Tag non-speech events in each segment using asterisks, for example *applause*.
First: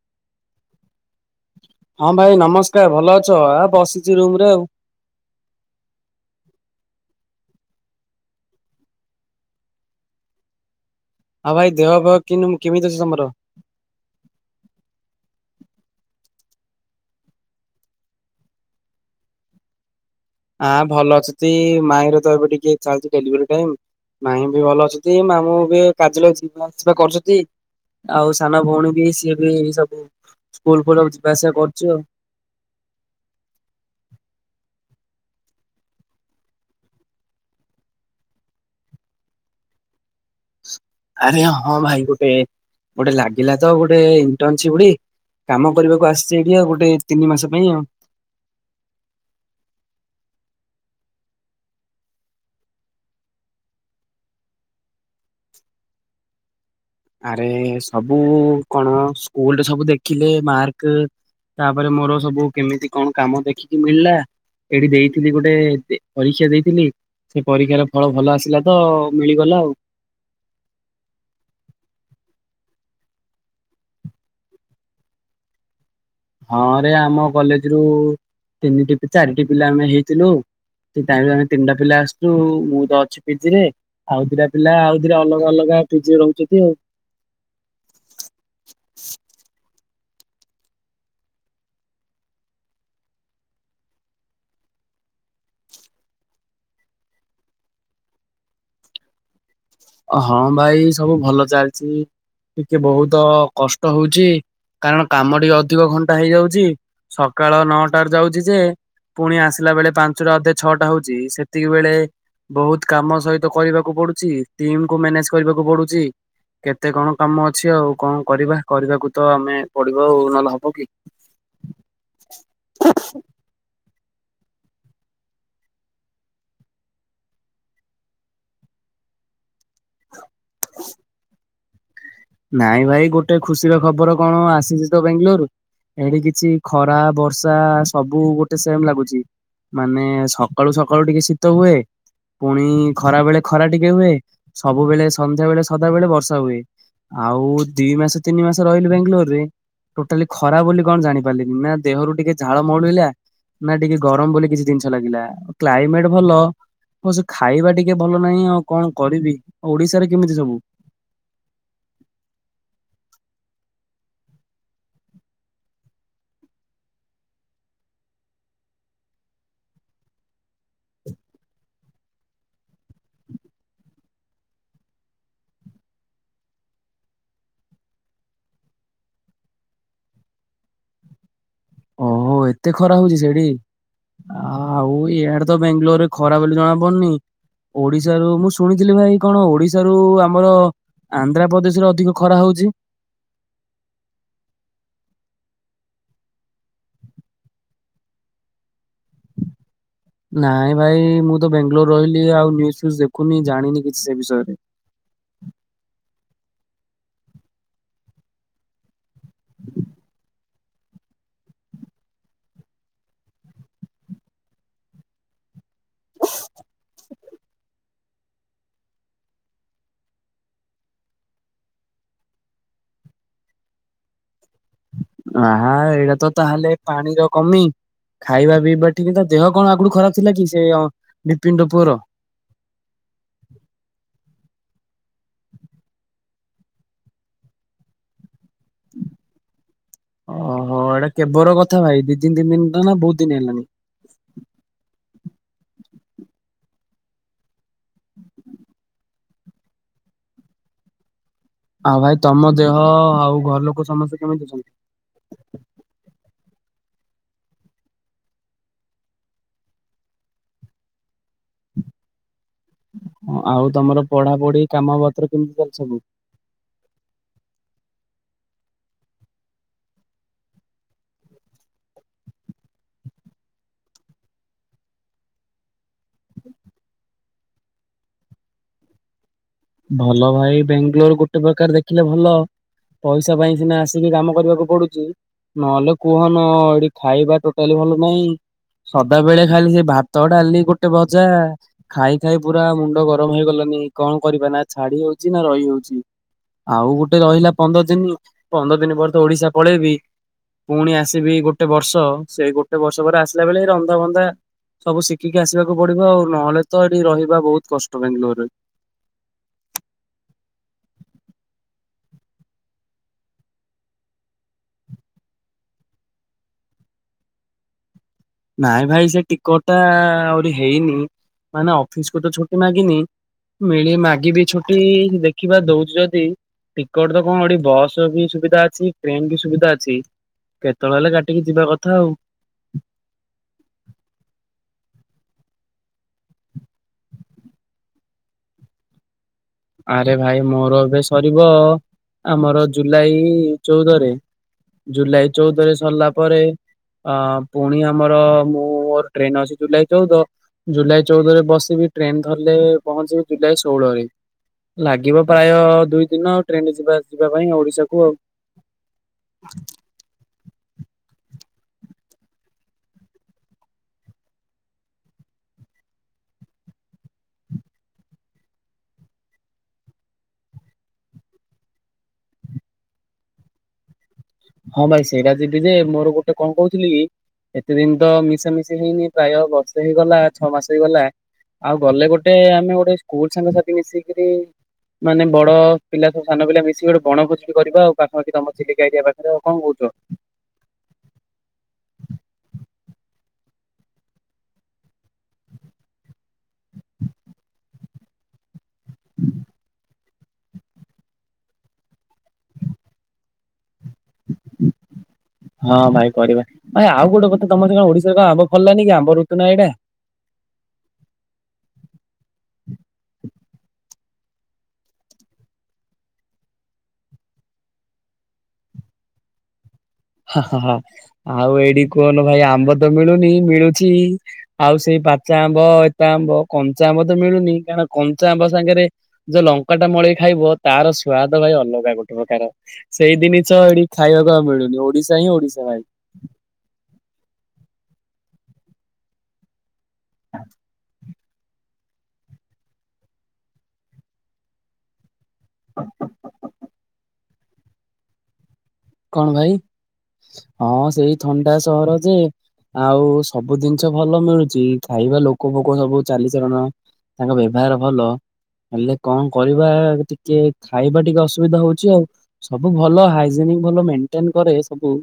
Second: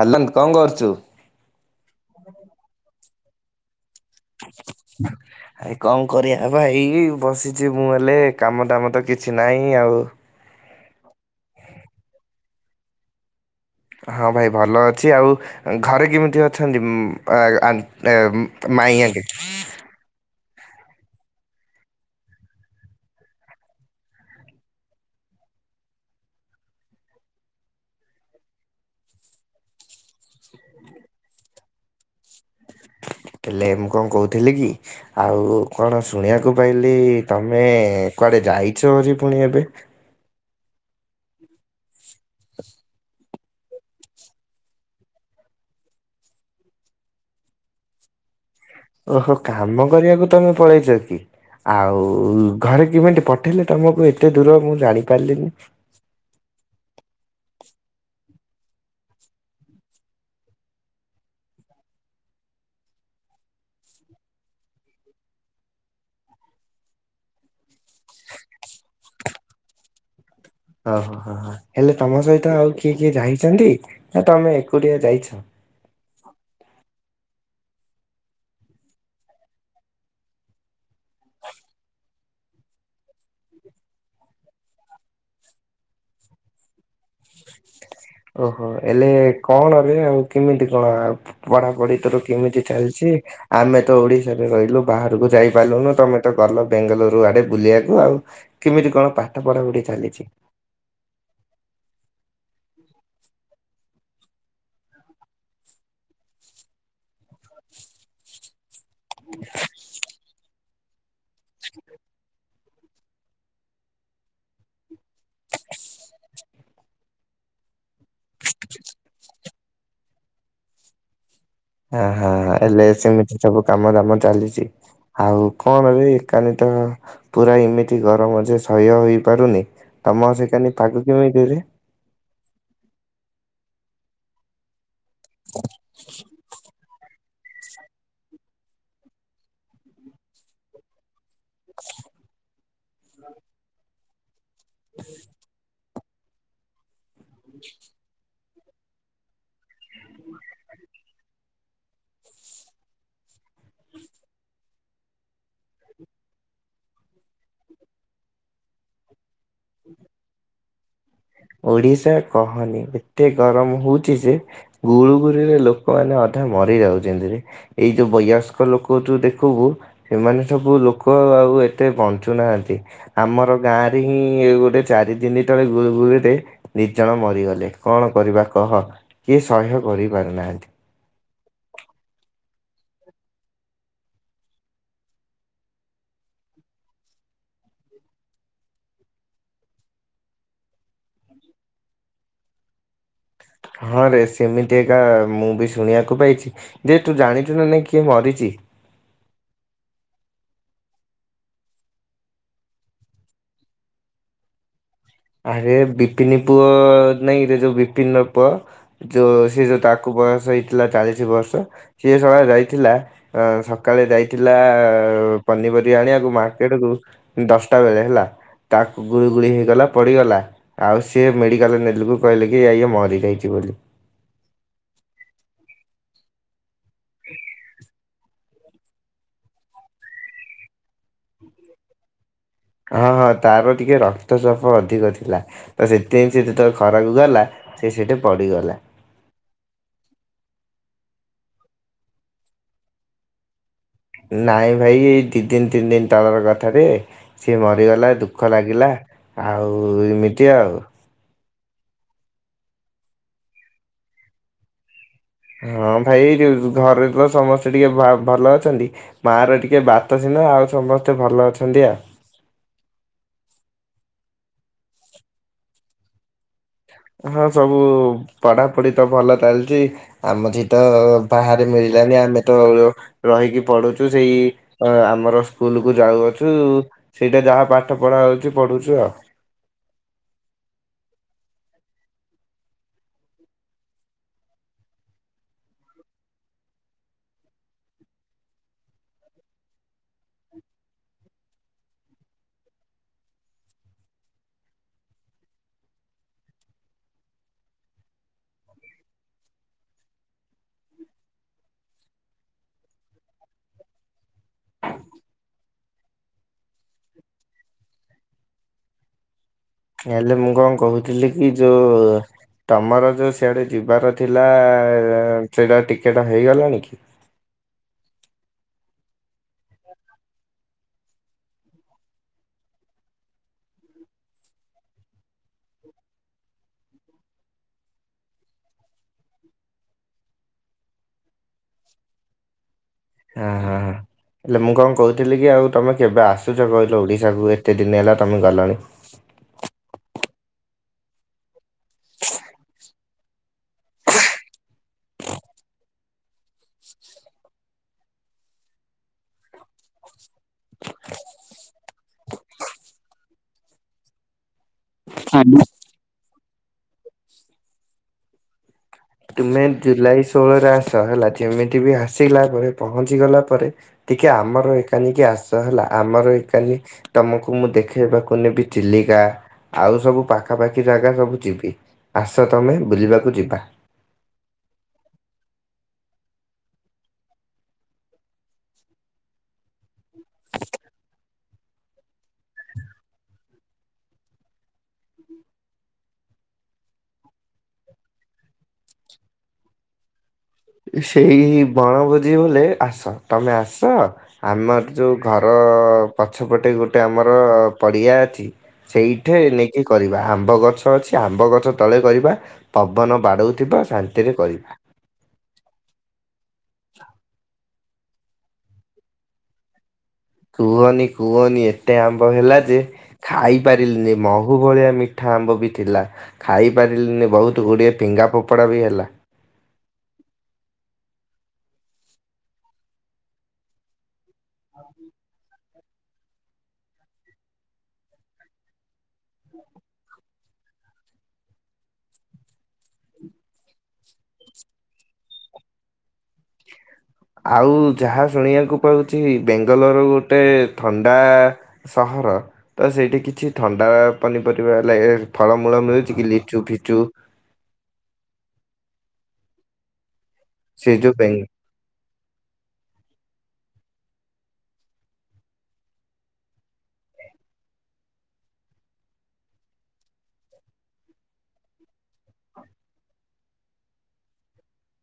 ହଲୋନ୍, କଣ କରୁଛୁ? ହଁ, ଭାଇ ନମସ୍କାର ଭଲ ଅଛ? ଆ ବସିଛି ରୁମ ରେ ଆଉ। *unintelligible* ଭାଇ କଣ କରିବା ଭାଇ ବସିଛି ମୁଁ ହେଲେ। କାମ ଦାମ ତ କିଛି ନାହିଁ ଆଉ। ଆଉ ଭାଇ ଦେହ ପେହ କିମୁ କେମିତି ଅଛି ତମର? ହଁ, ଭାଇ ଭଲ ଅଛି ଆଉ। ଘରେ କେମିତି ଅଛନ୍ତି। ଆ ଆ ମାଇ ଆ ହଁ, ଭଲ ଅଛନ୍ତି। ମାଇଁର ତ ଏବେ ଟିକେ ଚାଲିଛି ଡେଲିଭରି ଟାଇମ। ମାଇଁ ବି ଭଲ ଅଛନ୍ତି। ମାମୁଁ ବି କାର୍ଯ୍ୟ ଲଗ ଯିବା ଆସିବା କରୁଛନ୍ତି। ଆଉ ସାନ ଭଉଣୀ ବି ସିଏ ବି ସବୁ ସ୍କୁଲ ଫୁଲ୍ କୁ ଯିବାଆସିବା କରୁଛି ଆଉ। ହେଲେ, ମୁଁ କଣ କହୁଥିଲି କି? ଆଉ କଣ ଶୁଣିବାକୁ ପାଇଲି ତମେ କୁଆଡେ ଯାଇଛ ପୁରି ପୁଣି ଏବେ? ଆରେ ହଁ ଭାଇ ଗୋଟେ। ଗୋଟେ ଲାଗ ପିଲା ତ ଗୋଟେ ଇଣ୍ଟରନସିପେ କାମ କରିବାକୁ ଆସିଛି ଏଠି ଆଉ। ଗୋଟେ ତିନି ମାସ ପାଇଁ ଆଉ। ଓହୋ କାମ କରିବାକୁ ତମେ ପଳେଇଛ କି? ଆଉ ଘରେ କେମିତି ପଠେଇଲେ ତମକୁ ଏତେ ଦୂର ମୁଁ ଜାଣି ପାରିଲିନି। ଆରେ ସବୁ କଣ ସ୍କୁଲ ରେ ସବୁ ଦେଖିଲେ ମାର୍କ ତାପରେ ମୋର ସବୁ କେମିତି କଣ କାମ ଦେଖିକି ମିଳିଲା। ଏଠି ଦେଇଥିଲି ଗୋଟେ ପରୀକ୍ଷା ଦେଇଥିଲି। ସେ ପରୀକ୍ଷାର ଫଳ ଭଲ ଆସିଲା ତ ମିଳିଗଲା ଆଉ। ଓ ହୋ ହ ହ ହେଲେ ତମ ସହିତ ଆଉ କିଏ କିଏ ଯାଇଛନ୍ତି। ନା ତମେ ଏକୁଟିଆ ଯାଇଛ। ହଁରେ ଆମ କଲେଜ ରୁ ତିନିଟି ଚାରିଟି ପିଲା ଆମେ ହେଇଥିଲୁ। ସୋଇ ଆମେ ତିନିଟା ପିଲା ଆସିଛୁ ମୁଁ ତ ଅଛି ପିଜି ରେ। ଆଉଥରେ ପିଲା ଆଉରେ ଅଲଗା ଅଲଗା ପି ରହୁଛନ୍ତି ଆଉ। ଓହୋ ହେଲେ କଣ ରେ ଆଉ କେମିତି କଣ ଆଉ। ପଢା ପଢି ତର କେମିତି ଚାଲିଛି। ଆମେ ତ ଓଡିଶାରେ ରହିଲୁ ବାହାରକୁ ଯାଇପାରିଲୁନୁ ତମେ ତ ଗଲ ବେଙ୍ଗାଲୋରୁ ଆଡେ ବୁଲିବାକୁ ଆଉ। କେମିତି କଣ ପାଠ ପଢା ପଢି ଚାଲିଛି? ହଁ ଭାଇ ସବୁ ଭଲ ଚାଲିଛି। ଟିକେ ବହୁତ କଷ୍ଟ ହଉଛି କାରଣ କାମ ଟିକେ ଅଧିକ ଘଣ୍ଟା ହେଇଯାଉଛି। ସକାଳ ନଅଟାରେ ଯାଉଛି ଯେ ପୁଣି ଆସିଲା ବେଳେ ପାଞ୍ଚଟା ଅଧେ ଛଅଟା ହଉଛି ସେତିକି ବେଳେ ବହୁତ କାମ ସହିତ କରିବାକୁ ପଡୁଛି। ଟିମ୍ କୁ ମ୍ୟାନେଜ କରିବାକୁ ପଡୁଛି କେତେ କଣ କାମ ଅଛି ଆଉ। କଣ କରିବା କରିବାକୁ ତ ଆମେ ପଡିବ ନହେଲେ ହବ କି? ହ ହ ହେଲେ ସେମିତି ସବୁ କାମ ଦାମ ଚାଲିଛି। ଆଉ କଣରେ ଏକାନୀ ତ ପୁରା ଏମିତି ଗରମ ଯେ ସହ୍ୟ ହେଇପାରୁନି। ତମ ସେ କାନି ପାଖକୁ କେମି ଦେରେ? ନାଇଁ ଭାଇ ଗୋଟେ ଖୁସିର ଖବର କଣ ଆସିଛି ତ ବେଙ୍ଗାଲୋରୁ ଏଠି କିଛି ଖରା ବର୍ଷା ସବୁ ଗୋଟେ ସେମ ଲାଗୁଛି। ମାନେ ସକାଳୁ ସକାଳୁ ଟିକେ ଶୀତ ହୁଏ ପୁଣି ଖରା ବେଳେ ଖରା ଟିକେ ହୁଏ। ସବୁବେଳେ ସନ୍ଧ୍ୟା ବେଳେ ସଦାବେଳେ ବର୍ଷା ହୁଏ। ଆଉ ଦି ମାସ ତିନି ମାସ ରହିଲ ବାଙ୍ଗାଲୋର ରେ। ଟୋଟାଲି ଖରାପ ବୋଲି କଣ ଜାଣିପାରିଲିନି ନା ଦେହରୁ ଟିକେ ଝାଳ ମଉଳୁିଲା ନା ଟିକେ ଗରମ ବୋଲି କିଛି ଜିନିଷ ଲାଗିଲା କ୍ଲାଇମେଟ ଭଲ। ହଉ ସେ ଖାଇବା ଟିକେ ଭଲ ନାହିଁ ଆଉ କଣ କରିବି ଓଡିଶାରେ କେମିତି ସବୁ? ଓଡିଶା କହନି ଏତେ ଗରମ ହଉଚ ଯେ। ଗୁଳୁଗୁଳିରେ ଲୋକମାନେ ଅଧା ମରିଯାଉଛନ୍ତିରେ। ଏଇ ଯୋଉ ବୟସ୍କ ଲୋକ ଯୋଉ ଦେଖିବୁ ଏମାନେ ସବୁ ଲୋକ ଆଉ ଏତେ ବଞ୍ଚୁନାହାନ୍ତି। ଆମର ଗାଁ ରେ ହିଁ ଗୋଟେ ଚାରି ଦିନ ତଳେ ଗୁଳି ଗୁଳି ସେ ନିଜଣ ମରିଗଲେ କଣ କରିବା କହ କିଏ ସହ୍ୟ କରିପାରୁନାହାନ୍ତି। ଓହୋ ଏତେ ଖରା ହଉଛି ସେଇଠି? ଆ ଆଉ ଏଇଆଡେ ତ ବାଙ୍ଗାଲୋରରେ ଖରା ବୋଲି ଜଣା ପଡନି। ଓଡିଶାରୁ ମୁଁ ଶୁଣିଥିଲି ଭାଇ କଣ ଓଡିଶାରୁ ଆମର ଆନ୍ଧ୍ରପ୍ରଦେଶ ରେ ଅଧିକ ଖରା ହଉଛି। ହଁ ରେ ସେମିତି ଏକା ମୁଁ ବି ଶୁଣିବାକୁ ପାଇଚି ଯେ ତୁ ଜାଣିଚୁ ନା ନାଇଁ କିଏ ମରିଚି। ନାଇଁ ଭାଇ ମୁଁ ତ ବେଙ୍ଗାଲୋର ରହିଲି ଆଉ ନିୁଜ ଫୁଜ ଦେଖୁନି ଜାଣିନି କିଛି ସେ ବିଷୟରେ। ଆରେ ବିପିନି ପୁଅ ନାଇଁ ଏଇଟ ଯୋଉ ବିପିନ ର ପୁଅ। ଯୋଉ ସେ ଯୋଉ ତାକୁ ବୟସ ହେଇଥିଲା ଚାଳିଶ ବର୍ଷ ସେିଏ ସମୟଳେ ରହିଥିଲା- ଅ ସକାଳେ ଯାଇଥିଲା ପନିପରିବା ଆଣିବାକୁ ମାର୍କେଟ କୁ ଦଶଟା ବେଳେ ହେଲା ତାକୁ ଗୁଳି ଗୁଳି ହେଇଗଲା। ପଡ଼ିଗଲା ଆଉ ସିଏ ମେଡ଼ିକାଲରେ ନେଲେକୁ କହିଲେ କି ଇଏ ମରିଯାଇଛି ବୋଲି। ଆ ଏଇଟା ତ ତାହେଲେ ପାଣିର କମି। ଖାଇବା ପିଇବା ଠିକେ ତା ଦେହ କଣ ଆଗରୁ ଖରାପ ଥିଲା କି ସେ ବିପିନି ଟୋପୁଅର। ହଁ ହଁ ତାର ଟିକେ ରକ୍ତଚାପ ଅଧିକ ଥିଲା। ତ ସେଥିପାଇଁ ସେଯେତେବେଳେ ଖରାକୁ ଗଲା ସେସେଠି ପଡ଼ିଗଲା। ଓହୋ ଏଟା କେବର କଥା ଭାଇ ଦି ତିନି ତିନି ଦିନ ନା ବହୁତ୍ ଦିନି ହେଲାଣି? ନାଇଁ ଭାଇ ଦିଇ ଦିନି ତିନି ଦିନି ତଳର କଥାରେ ସିଏ ମରିଗଲା ଦୁଃଖ ଲାଗିଲା ଆଉ ଏମିତି ଆଉ। ଆଉ ଭାଇ ତମ ଦେହ ଆଉ ଘର ଲୋକ ସମସ୍ତେ କେମିତି ଅଛନ୍ତି? ହଁ ଭାଇ ଯୋଉ ଘରେତ ସମସ୍ତେ ଟିକେ ବା ଭଲ ଅଛନ୍ତି ମାଁର ଟିକେ ବାତ ସିହନା ଆଉ ସମସ୍ତେ ଭଲ ଅଛନ୍ତି ଆଉ। ହଁ ଆଉ ତମର ପଢ଼ାପଢ଼ି କାମ ପତ୍ର କେମିତି ଚାଲିଚି ସବୁ? ହଁ ସବୁ ପଢ଼ାପଢ଼ିତ ଭଲ ଚାଲିଚି। ଆମଠିତ ବାହାରେ ମିଳିଲାନି ଆମେତ ରହିକି ପଢ଼ୁଛୁ ସେଇ ଆମର ସ୍କୁଲକୁ ଯାଉଅଛୁ। ସେଇଟା ଯାହା ପାଠ ପଢ଼ା ହେଉଚି ପଢ଼ୁଚୁ ଆଉ। ଭଲ ଭାଇ ବାଙ୍ଗାଲୋର ଗୋଟେ ପ୍ରକାର ଦେଖିଲେ ଭଲ ପଇସା ପାଇଁ ସିନା ଆସିକି କାମ କରିବାକୁ ପଡ଼ୁଚି ନହେଲେ କୁହନ ଏଇଠି ଖାଇବା ଟୋଟାଲି ଭଲ ନାହିଁ ସଦାବେଳେ ଖାଲି ସେ ଭାତ ଡାଲି ଗୋଟେ ଭଜା ଖାଇ ଖାଇ ପୁରା ମୁଣ୍ଡ ଗରମ ହେଇଗଲାଣିି କଣ କରିବା ନା ଛାଡ଼ି ହଉଚି ନା ରହି ହଉଚି। ଆଉ ଗୋଟେ ରହିଲା ପନ୍ଦର ଦିନିରୁ ପନ୍ଦର ଦିନି ପରେତ ଓଡ଼ିଶା ପଳେଇବି ପୁଣି ଆସିବି ଗୋଟେ ବର୍ଷ ସେଇ ଗୋଟେ ବର୍ଷ ପରେ ଆସିଲା ବେଳେ ରନ୍ଧାବନ୍ଧା ସବୁ ଶିଖିକି ଆସିବାକୁ ପଡ଼ିବ ଆଉ ନହେଲେ ତ ଏଇଠି ରହିବା ବହୁତ୍ କଷ୍ଟ ବାେଙ୍ଗାଲୋରରେ। ହେଲେ ମୁଁ କଣ କହୁଥିଲିକି ଯୋଉ ତମର ଯୋଉ ସିଆଡ଼େ ଯିବାର ଥିଲା ସେଇଟା ଟିକେଟ ହେଇଗଲାଣି? ନାଇଁ ଭାଇ ସେ ଟିକଟଟା ଆହୁରି ହେଇନି ମାନେ ଅଫିସକୁତ ଛୁଟି ମାଗିନି ମିଳି ମାଗିବି ଛୁଟି ଦେଖିବା ଦଉଚନ୍ତି। ଟିକେଟତ କଣ ଏଠି ବସବି ସୁବିଧା ଅଛି ଟ୍ରେନବି ସୁବିଧା ଅଛି। କେତେଳେ ହେଲେ କାଟିକି ଯିବା କଥା ଆଉ। ହୁଁ ହୁଁ ହୁଁ। ହେଲେ ମୁଁ କଣ କହୁଥିଲିକି ଆଉ ତମେ କେବେ ଆସୁଚ କହିଲ ଓଡ଼ିଶାକୁ ଏତେ ଦିନ ହେଲା ତମେ ଗଲଣି? ଆରେ ଭାଇ ମୋର ଏବେ ସରିବ ଆମର ଜୁଲାଇ ଚଉଦରେ ଜୁଲାଇ ଚଉଦରେ ସରିଲା ପରେ ଅ ପୁଣି ଆମର ମୁଁ ମୋର ଟ୍ରେନ୍ ଅଛି ଜୁଲାଇ ଚଉଦ ଜୁଲାଇ ଚଉଦରେ ବସିବି ଟ୍ରେନ ଧରଲେ ପହଞ୍ଚିବି ଜୁଲାଇ ଷୋହଳରେ ଲାଗିବ ପ୍ରାୟ ଆଜ୍ଞା। ଦୁଇ ଦିନ ଆଉ ଟ୍ରେନ୍ ଯିବା ଆସିବା ପାଇଁ ଓଡ଼ିଶାକୁ ଆଉ। ତୁମେ ଜୁଲାଇ ଷୋହଳରେ ଆସ ହେଲା ଯେମିତିବି ଆସିଲା ପରେ ପହଞ୍ଚିଗଲା ପରେ ଟିକେ ଆମର ଏକାଲିକି ଆସ ହେଲା ଆମର ଏକାଲି ତମକୁ ମୁଁ ଦେଖେଇବାକୁ ନେବି ଚିଲିକା ଆଉ ସବୁ ପାଖାପାଖି ଜାଗା ସବୁ ଯିବି ଆସ ତମେ ବୁଲିବାକୁ ଯିବା। ହଁ ଭାଇ ସେଇଟା ଯିବିଯେ ମୋର ଗୋଟେ କଁ କହୁଥିଲିକି ଏତେ ଦିନିତ ମିଶାମିଶି ହେଇନି ପ୍ରାୟ ବର୍ଷେ ହେଇଗଲା ଛଅ ମାସ ହେଇଗଲା ଆଉ ଗଲେ ଗୋଟେ ଆମେ ଗୋଟେ ସ୍କୁଲ୍ ସାଙ୍ଗସାଥି ମିଶିକରି ମାନେ ବଡ଼ ପିଲା ସବୁ ସାନ ପିଲା ମିଶିଗୋଟେ ବଣ ଭୋଜିଟେ କରିବା ଆଉ ପାଖାପାଖି ତମ ଚିଲିକା ଏରିଆ ପାଖା ଆରେ ଆଉ କଁ କଉଚ। ସେଇ ବଣଭୋଜି ବଲେ ଆସ ତମେ ଆସ ଆମର ଯେଉଁ ଘର ପଛପଟେ ଗୋଟେ ଆମର ପଡ଼ିଆ ଅଛି ସେଇଠେ ନେଇକି କରିବା, ଆମ୍ବ ଗଛ ଅଛି ଆମ୍ବ ଗଛ ତଳେ କରିବା ପବନ ବାଡ଼ଉଥିବ ଶାନ୍ତି କରିବା। ହଁ ଭାଇ କରିବା, ଭାଇ ଆଉ ଗୋଟେ କଥା ତମର ଏଇନା ଓଡିଶା କୁ ଆମ୍ବ ଫଳିଲାନି କି ଆମ୍ବ ଋତୁ ନା ଏଇଟା। କୁହନି କୁହନି ଏତେ ଆମ୍ୱ ହେଲା ଯେ ଖାଇ ପାରିଲିନି, ମହୁ ଭଳିଆ ମିଠା ଆମ୍ବ ବି ଥିଲା। ଖାଇପାରିଲୁନି ବହୁତ ଗୁଡ଼ିଏ ଫିଙ୍ଗା ଫୋପଡ଼ା ବି ହେଲା। ଆଉ ଏଇଠି କୁହନ ଭାଇ ଆମ୍ବ ତ ମିଳୁନି ମିଳୁଛି ଆଉ ସେଇ ପାଚା ଆମ୍ବ ଏଇତା ଆମ୍ବ କଞ୍ଚା ଆମ୍ବ ତ ମିଳୁନି କାରଣ କଞ୍ଚା ଆମ୍ବ ସାଙ୍ଗରେ ଯୋଉ ଲଙ୍କା ଟା ମଡେଇ ଖାଇବ ତାର ସ୍ଵାଦ ଭାଇ ଅଲଗା ଗୋଟେ ପ୍ରକାର। ସେଇ ଜିନିଷ ଏଠି ଖାଇବାକୁ ଆଉ ମିଳୁନି, ଓଡିଶା ହିଁ ଓଡିଶା ଭାଇ। ଆଉ ଯାହା ଶୁଣିବାକୁ ପାଉଛି ବେଙ୍ଗାଲୋର ଗୋଟେ ଥଣ୍ଡା ସହର, ତ ସେଇଠି କିଛି ଥଣ୍ଡା ପନିପରିବା ଲା ଫଳମୂଳ ମିଳୁଛି କି ଲିଚୁ ଫିଚୁ। କଣ ଭାଇ? ହଁ ସେ ଯୋଉ ସେଇ ବେଙ୍ଗ ଥଣ୍ଡା ସହର ଯେ ଆଉ ସବୁ ଜିନିଷ ଭଲ ମିଳୁଛି, ଖାଇବା ଲୋକ ଫୋକ ସବୁ ଚାଲିଚଳନ ତାଙ୍କ ବ୍ୟବହାର ଭଲ। ହେଲେ କଣ କରିବା ଟିକେ ଖାଇବା ଟିକେ ଅସୁବିଧା ହଉଛି ଆଉ। ସବୁ ଭଲ, ହାଇଜିନିକ ଭଲ ମେଣ୍ଟେନ କରେ ସବୁ।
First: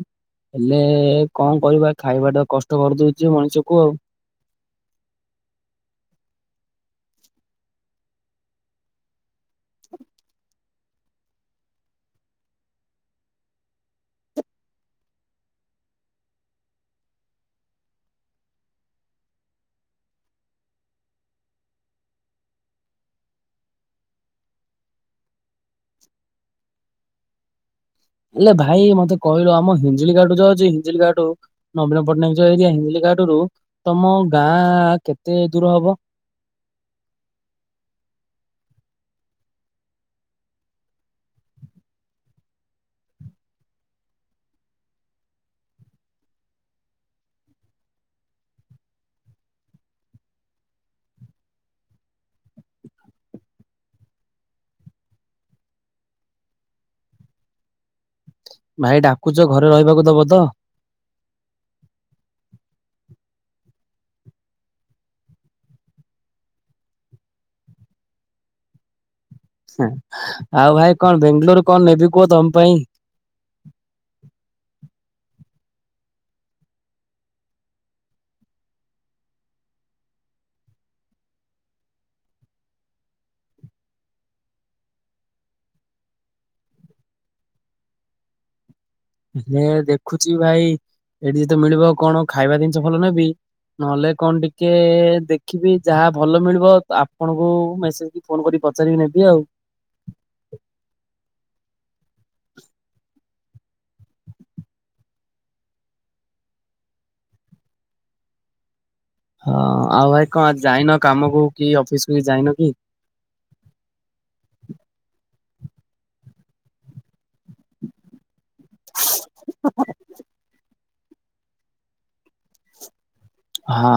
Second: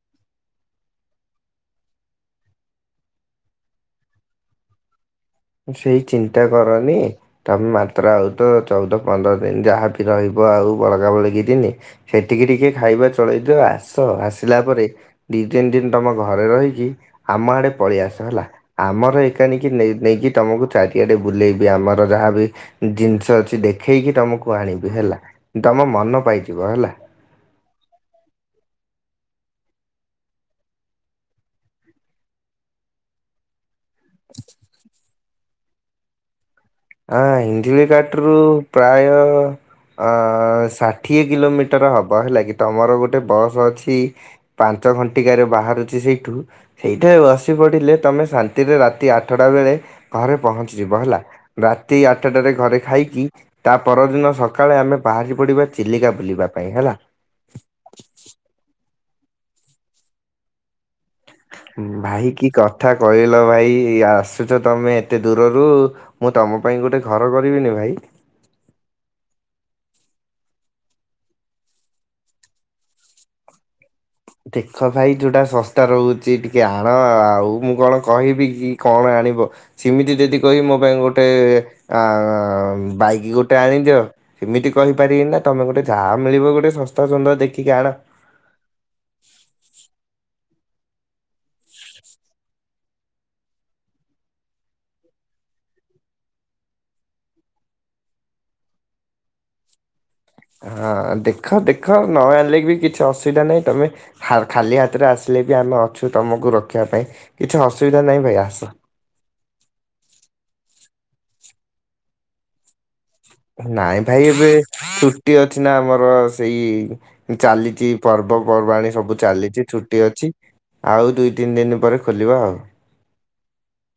ହେଲେ କଣ କରିବା, ଖାଇବାଟା କଷ୍ଟ କରିଦଉଛି ମଣିଷକୁ ଆଉ। ସେଇ ଚିନ୍ତା କରନି। ତମେ ମାତ୍ରା ଆଉ ତ ଚଉଦ ପନ୍ଦର ଦିନ ଯାହାବି ରହିବ ଆଉ ବଳକା ବଲକି ଦିନି ସେତିକି ଟିକେ ଖାଇବା ଚଳେଇଦିଅ ଆସ ଆସିଲା ପରେ ଦି ତିନି ଦିନ ତମ ଘରେ ରହିକି ଆମ ଆଡେ ପଳିଆସ ହେଲା ଆମର ଏକାନିକି ନେଇକି ତୁମକୁ ଚାରିଆଡ଼େ ବୁଲେଇବି। ଆମର ଯାହାବି ଜିନିଷ ଅଛି ଦେଖେଇକି ତମକୁ ଆଣିବି ହେଲା। ତମ ମନ ପାଇଯିବ ହେଲା। ହେଲେ ଭାଇ ମତେ କହିଲ ଆମ ହିଞ୍ଜଳି କାଟୁ ଯୋଉ ଅଛି ହିଞ୍ଜଳି କାଟୁ। ନବୀନ ପଟ୍ଟନାୟକ ଯୋଉ ଆଇଛି ହିଞ୍ଜିଳି କାଟରୁ ତମ ଗାଁ କେତେ ଦୂର ହବ? ଆ ହିଞ୍ଜିଳି କାଟରୁ ପ୍ରାୟ ଆ ଷାଠିଏ କିଲୋମିଟର ହେବ ହେଲା କି, ତମର ଗୋଟେ ବସ୍ ଅଛି। ପାଞ୍ଚ ଘଣ୍ଟିକାରେ ବାହାରୁଛି ସେଇଠୁ। ସେଇଥିରେ ବସି ପଡ଼ିଲେ ତମେ ଶାନ୍ତିରେ ରାତି ଆଠଟା ବେଳେ ଘରେ ପହଞ୍ଚିଯିବ ହେଲା। ରାତି ଆଠଟାରେ ଘରେ ଖାଇକି ତା ପରଦିନ ସକାଳେ ଆମେ ବାହାରି ପଡିବା ଚିଲିକା ବୁଲିବା ପାଇଁ ହେଲା। ଭାଇ ଡାକୁଛ, ଘରେ ରହିବାକୁ ଦବ ତ? ଭାଇ କି କଥା କହିଲ ଭାଇ, ଆସୁଛ ତମେ ଏତେ ଦୂରରୁ। ମୁଁ ତମ ପାଇଁ ଗୋଟେ ଘର କରିବିନି ଭାଇ। ଆଉ ଭାଇ, କଣ ବେଙ୍ଗାଲୋରରୁ କଣ ନେବି କୁହ ତମ ପାଇଁ? ଦେଖ ଭାଇ ଯୋଉଟା ଶସ୍ତା ରହୁଛି ଟିକେ ଆଣ ଆଉ। ମୁଁ କଣ କହିବି କି କଣ ଆଣିବ? ସେମିତି ଯଦି କହିବି, ମୋ ପାଇଁ ଗୋଟେ ଅ ବାଇକ୍ ଗୋଟେ ଆଣିଦିଅ। ସେମିତି କହିପାରିବିନି ନା, ତମେ ଗୋଟେ ଯାହା ମିଳିବ ଗୋଟେ ଶସ୍ତା ସୁନ୍ଦର ଦେଖିକି ଆଣ। ହେଲେ ଦେଖୁଛି ଭାଇ ଏଠି ଯଦି ମିଳିବ କଣ ଖାଇବା ଜିନିଷ ଭଲ ନେବି। ନହେଲେ କଣ ଟିକେ ଦେଖିବି ଯାହା ଭଲ ମିଳିବ ଆପଣଙ୍କୁ ମେସେଜ ଫୋନ କରିକି ପଚାରିକି ନେବି ଆଉ। ହଁ ଦେଖ ଦେଖ, ନ ଆଣିଲେ ବି କିଛି ଅସୁବିଧା ନାହିଁ ତମେ ଖାଲି ହାତରେ ଆସିଲେ ବି ଆମେ ଅଛୁ ତମକୁ ରଖିବା ପାଇଁ କିଛି ଅସୁବିଧା ନାହିଁ ଭାଇ ଆସ। ହଁ ଆଉ ଭାଇ କଣ ଯାଇନ କାମକୁ କି ଅଫିସକୁୁ କି ଯାଇନ କି? ନାଇଁ ଭାଇ ଏବେ ଛୁଟି ଅଛି ନା ଆମର ସେଇ ଚାଲିଛି ପର୍ବପର୍ବାଣି ସବୁ ଚାଲିଛି ଛୁଟି ଅଛି ଆଉ ଦୁଇ ତିନି ଦିନ ପରେ ଖୋଲିବା ଆଉ ହଁ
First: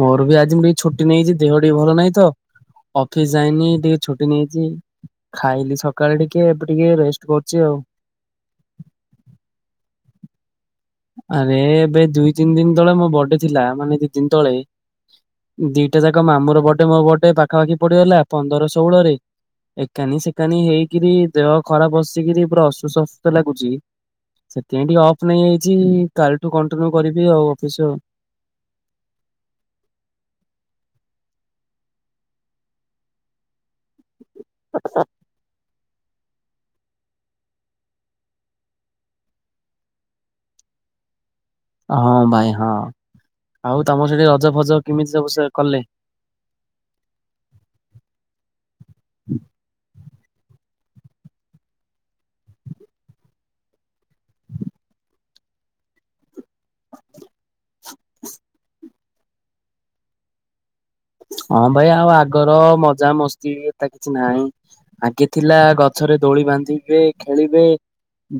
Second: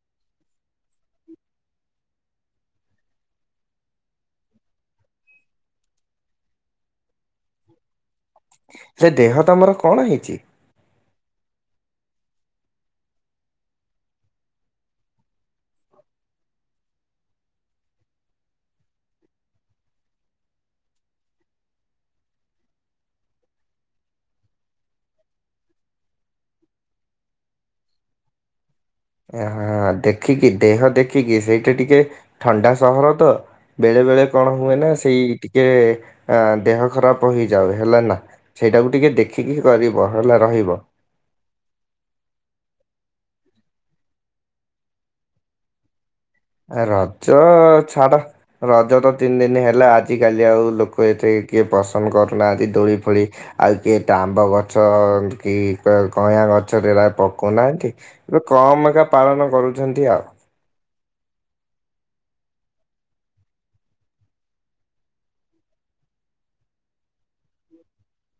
ମୋର ବି ଆଜି ମୁଁ ଟିକେ ଛୁଟି ନେଇଛି ଦେହ ଟିକେ ଭଲ ନାହିଁ ତ? ଅଫିସ ଯାଇନି ଟିକେ ଛୁଟି ନେଇଛି। ଖାଇଲି ସକାଳେ ଟିକେ ଏବେ ଟିକେ ରେଷ୍ଟ କରୁଛି ଆଉ ହେ ଦେହ ତୁମର କଣ ହେଇଛି? ଆରେ ଏବେ ଦିଇ ତିନି ଦିନ ତଳେ ମୋ ବର୍ଥଡେ ଥିଲା ମାନେ ଦି ଦିନ ତଳେ। ଦିଟା ଯାକ ମାମୁର ବଡେ ମୋ ବଡେ ପାଖାପାଖି ପଡିଗଲା ପନ୍ଦର ଷୋହଳରେ। ଏକାନି ସେକାନି ହେଇକିରି ଦେହ ଖରାପ ବସିକିରି ପୁରା ଅସୁସ୍ଥ ଅସୁସ୍ଥ ଲାଗୁଛି। ସେଥିପାଇଁ ଟିକେ ଅଫ୍ ନେଇଯାଇଛି କାଲିଠୁ କଣ୍ଟିନ୍ୟୁ କରିବି ଆଉ ଅଫିସ ଆଉ ହଁ ଦେଖିକି ଦେହ ଦେଖିକି ସେଇଟା ଟିକେ ଥଣ୍ଡା ସହର ତ ବେଳେ ବେଳେ କଣ ହୁଏ ନା ସେଇ ଟିକେ ଦେହ ଖରାପ ହୋଇଯାଉ ହେଲା ନା ସେଇଟାକୁ ଟିକଏ ଦେଖିକି କରିବ ହେଲା ରହିବ। ହଁ ଭାଇ ହଁ ଆଉ ତମ ସେଠି ରଜ ଫଜ କେମିତି ସବୁ ସେ କଲେ? ଆ ରଜ ଛାଡ। ରଜ ତ ତିନି ଦିନ ହେଲା ଆଜିିକାଲି ଆଉ ଲୋକ ଏତେ କିଏ ପସନ୍ଦ କରୁନା ଆଜି ଦୋଳି ଫୋଳି। ଆଉ କିଏ ତା ଆମ୍ବ ଗଛ କି କଇଁ ଗଛଟା ପକଉନାହାନ୍ତି। ଏବେ କମ ଏକା ପାଳନ କରୁଛନ୍ତି ଆଉ ହଁ ଭାଇ ଆଉ ଆଗର ମଜା ମସ୍ତି ଏ କିଛି ନାହିଁ। ଆଗେ ଥିଲା ଗଛରେ ଦୋଳି ବାନ୍ଧିବେ ଖେଳିବେ।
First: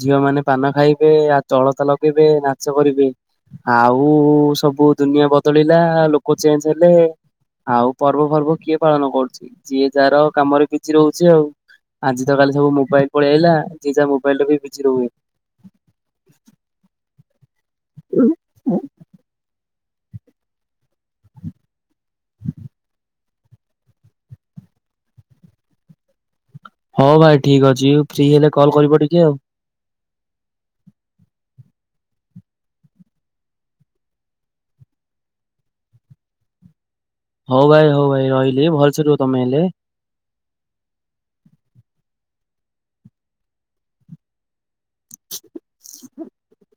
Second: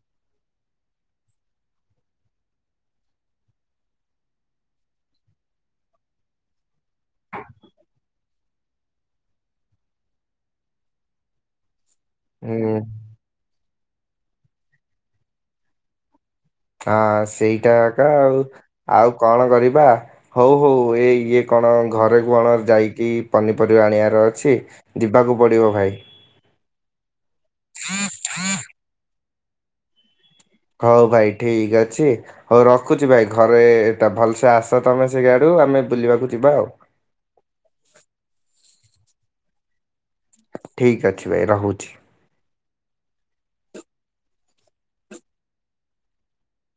ଝିଅ ମାନେ ପାନ ଖାଇବେ ଆ ଅଳତା ଲଗେଇବେ ନାଚ କରିବେ? ଆଉ ସବୁ ଦୁନିଆ ବଦଳିଲା ଲୋକ ଚେଞ୍ଜ ହେଲେ। ଆଉ ପର୍ବ ପର୍ବ କିଏ ପାଳନ କରୁଛି ଯିଏ ଯାହାର କାମରେ ବିଜି ରହୁଛି ଆଉ ଆଜି ତ କାଲି ସବୁ ହୁଁ। ମୋବାଇଲ ପଳେଇ ଆଇଲା ଯିଏ ଯାହା ମୋବାଇଲରେ ବିଜି ରହୁଛନ୍ତି ଆଉ। ହଁ ସେଇଟା ଏକା ଆଉ ଆଉ କଣ କରିବା? ହଉ ହଉ ଏ ଇଏ କଣ ଘରେ କଣ ଯାଇକି ପନିପରିବା ଆଣିବାର ଅଛି। ଜିବାକୁ ପଡ଼ିବ ଭାଇ ହଉ ଭାଇ ଠିକ୍ ଅଛି ଫ୍ରି ହେଲେ କଲ୍ କରିବ ଟିକେ ଆଉ ହଉ ଭାଇ ଠିକ୍ ଅଛି। ହଉ ରଖୁଛି ଭାଇ ଘରେଟା ଭଲସେ ଆସ ତମେ ସେଇ ଆଡୁ ଆମେ ବିଲକୁ ଯିବା ଆଉ ହଉ ଭାଇ ହଉ ଭାଇ ରହିଲି ଭଲସେ ରୁହ ତମେ ହେଲେ। ଠିକ ଅଛି ଭାଇ ରହୁଛି। *unintelligible*